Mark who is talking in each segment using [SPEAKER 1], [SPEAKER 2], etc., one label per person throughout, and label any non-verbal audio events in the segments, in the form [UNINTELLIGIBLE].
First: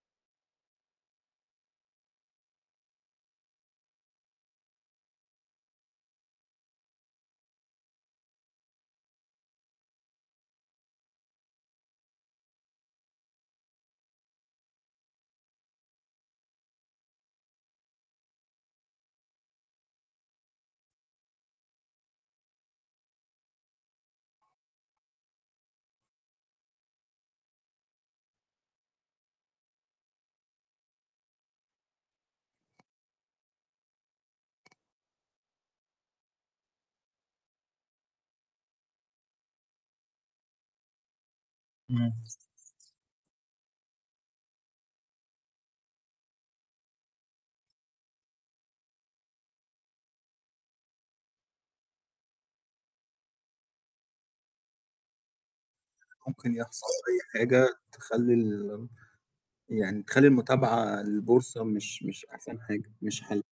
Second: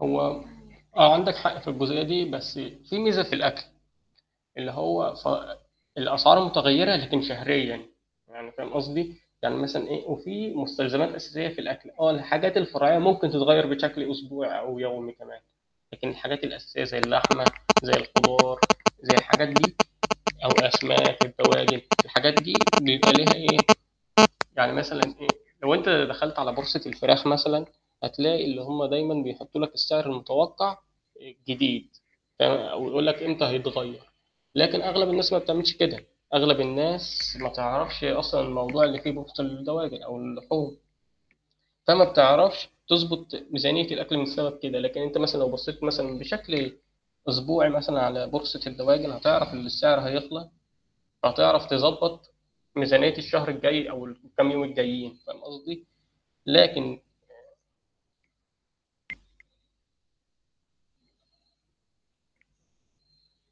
[SPEAKER 1] هو آه عندك حق في الجزئية دي، بس في ميزة في الأكل. اللي هو ف الأسعار متغيّرة لكن شهريًا يعني فاهم قصدي؟ يعني مثلًا إيه وفي مستلزمات أساسية في الأكل، آه الحاجات الفرعية ممكن تتغيّر بشكل أسبوعي أو يومي كمان، لكن الحاجات الأساسية زي اللحمة، زي الخضار، زي الحاجات دي أو أسماك، الدواجن، الحاجات دي بيبقى ليها إيه يعني مثلًا إيه لو أنت دخلت على بورصة الفراخ مثلًا، هتلاقي اللي هم دايمًا بيحطّوا لك السعر المتوقع آآ جديد، تم ويقول لك إمتى هيتغيّر. لكن أغلب الناس ما بتعملش كده، أغلب الناس ما تعرفش أصلًا الموضوع اللي فيه بورصة للدواجن أو اللحوم. فما
[SPEAKER 2] إمم.
[SPEAKER 1] بتعرفش تضبط ميزانية الأكل من سبب كده، لكن أنت مثلًا لو بصّيت مثلًا بشكل أسبوعي مثلًا على بورصة الدواجن، هتعرف إن السعر هيطلع، فتعرف تضبط ميزانية الشهر الجاي أو الكام يوم الجايين فاهم قصدي؟
[SPEAKER 2] ممكن يحصل
[SPEAKER 1] لكن
[SPEAKER 2] أي
[SPEAKER 1] [UNINTELLIGIBLE]
[SPEAKER 2] حاجة تخلّي ال يعني تخلّي المتابعة للبورصة مش مش أحسن حاجة، مش حَل.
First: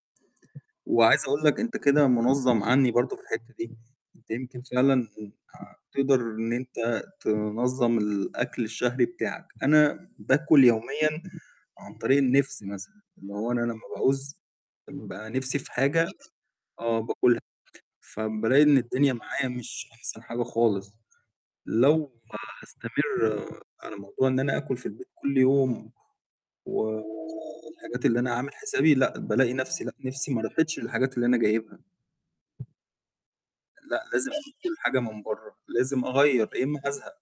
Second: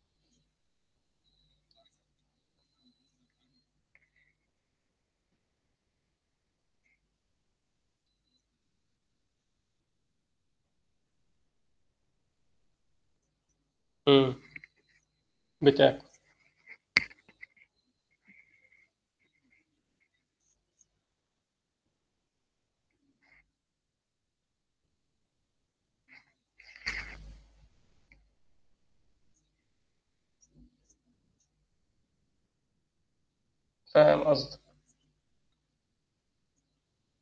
[SPEAKER 2] وعايز اقول لك أنت كده مُنظّم عني برضه في الحتة دي، أنت يمكن فعلًا آآ تقدر إن أنت تنظّم الأكل الشهري بتاعك، أنا باكل يوميًا عن طريق النِفس مثلًا، اللي هو أنا لما
[SPEAKER 1] إمم
[SPEAKER 2] باعوز بابقي نفسي في
[SPEAKER 1] بت
[SPEAKER 2] حاجة آه باكلها، فبالاقي إن الدنيا معايا مش أحسن حاجة خالص، لو هاستمر على موضوع إن أنا آكُل في البيت كل يوم، و والحاجات اللي أنا عامل حسابي لأ، بالاقي نفَسي لأ، نِفسي ما راحتش للحاجات اللي أنا جايبها. لأ
[SPEAKER 1] فاهم
[SPEAKER 2] لازم أجيب
[SPEAKER 1] قصدك.
[SPEAKER 2] كل حاجة من برّه، لازم أغيّر يا إما هازهق.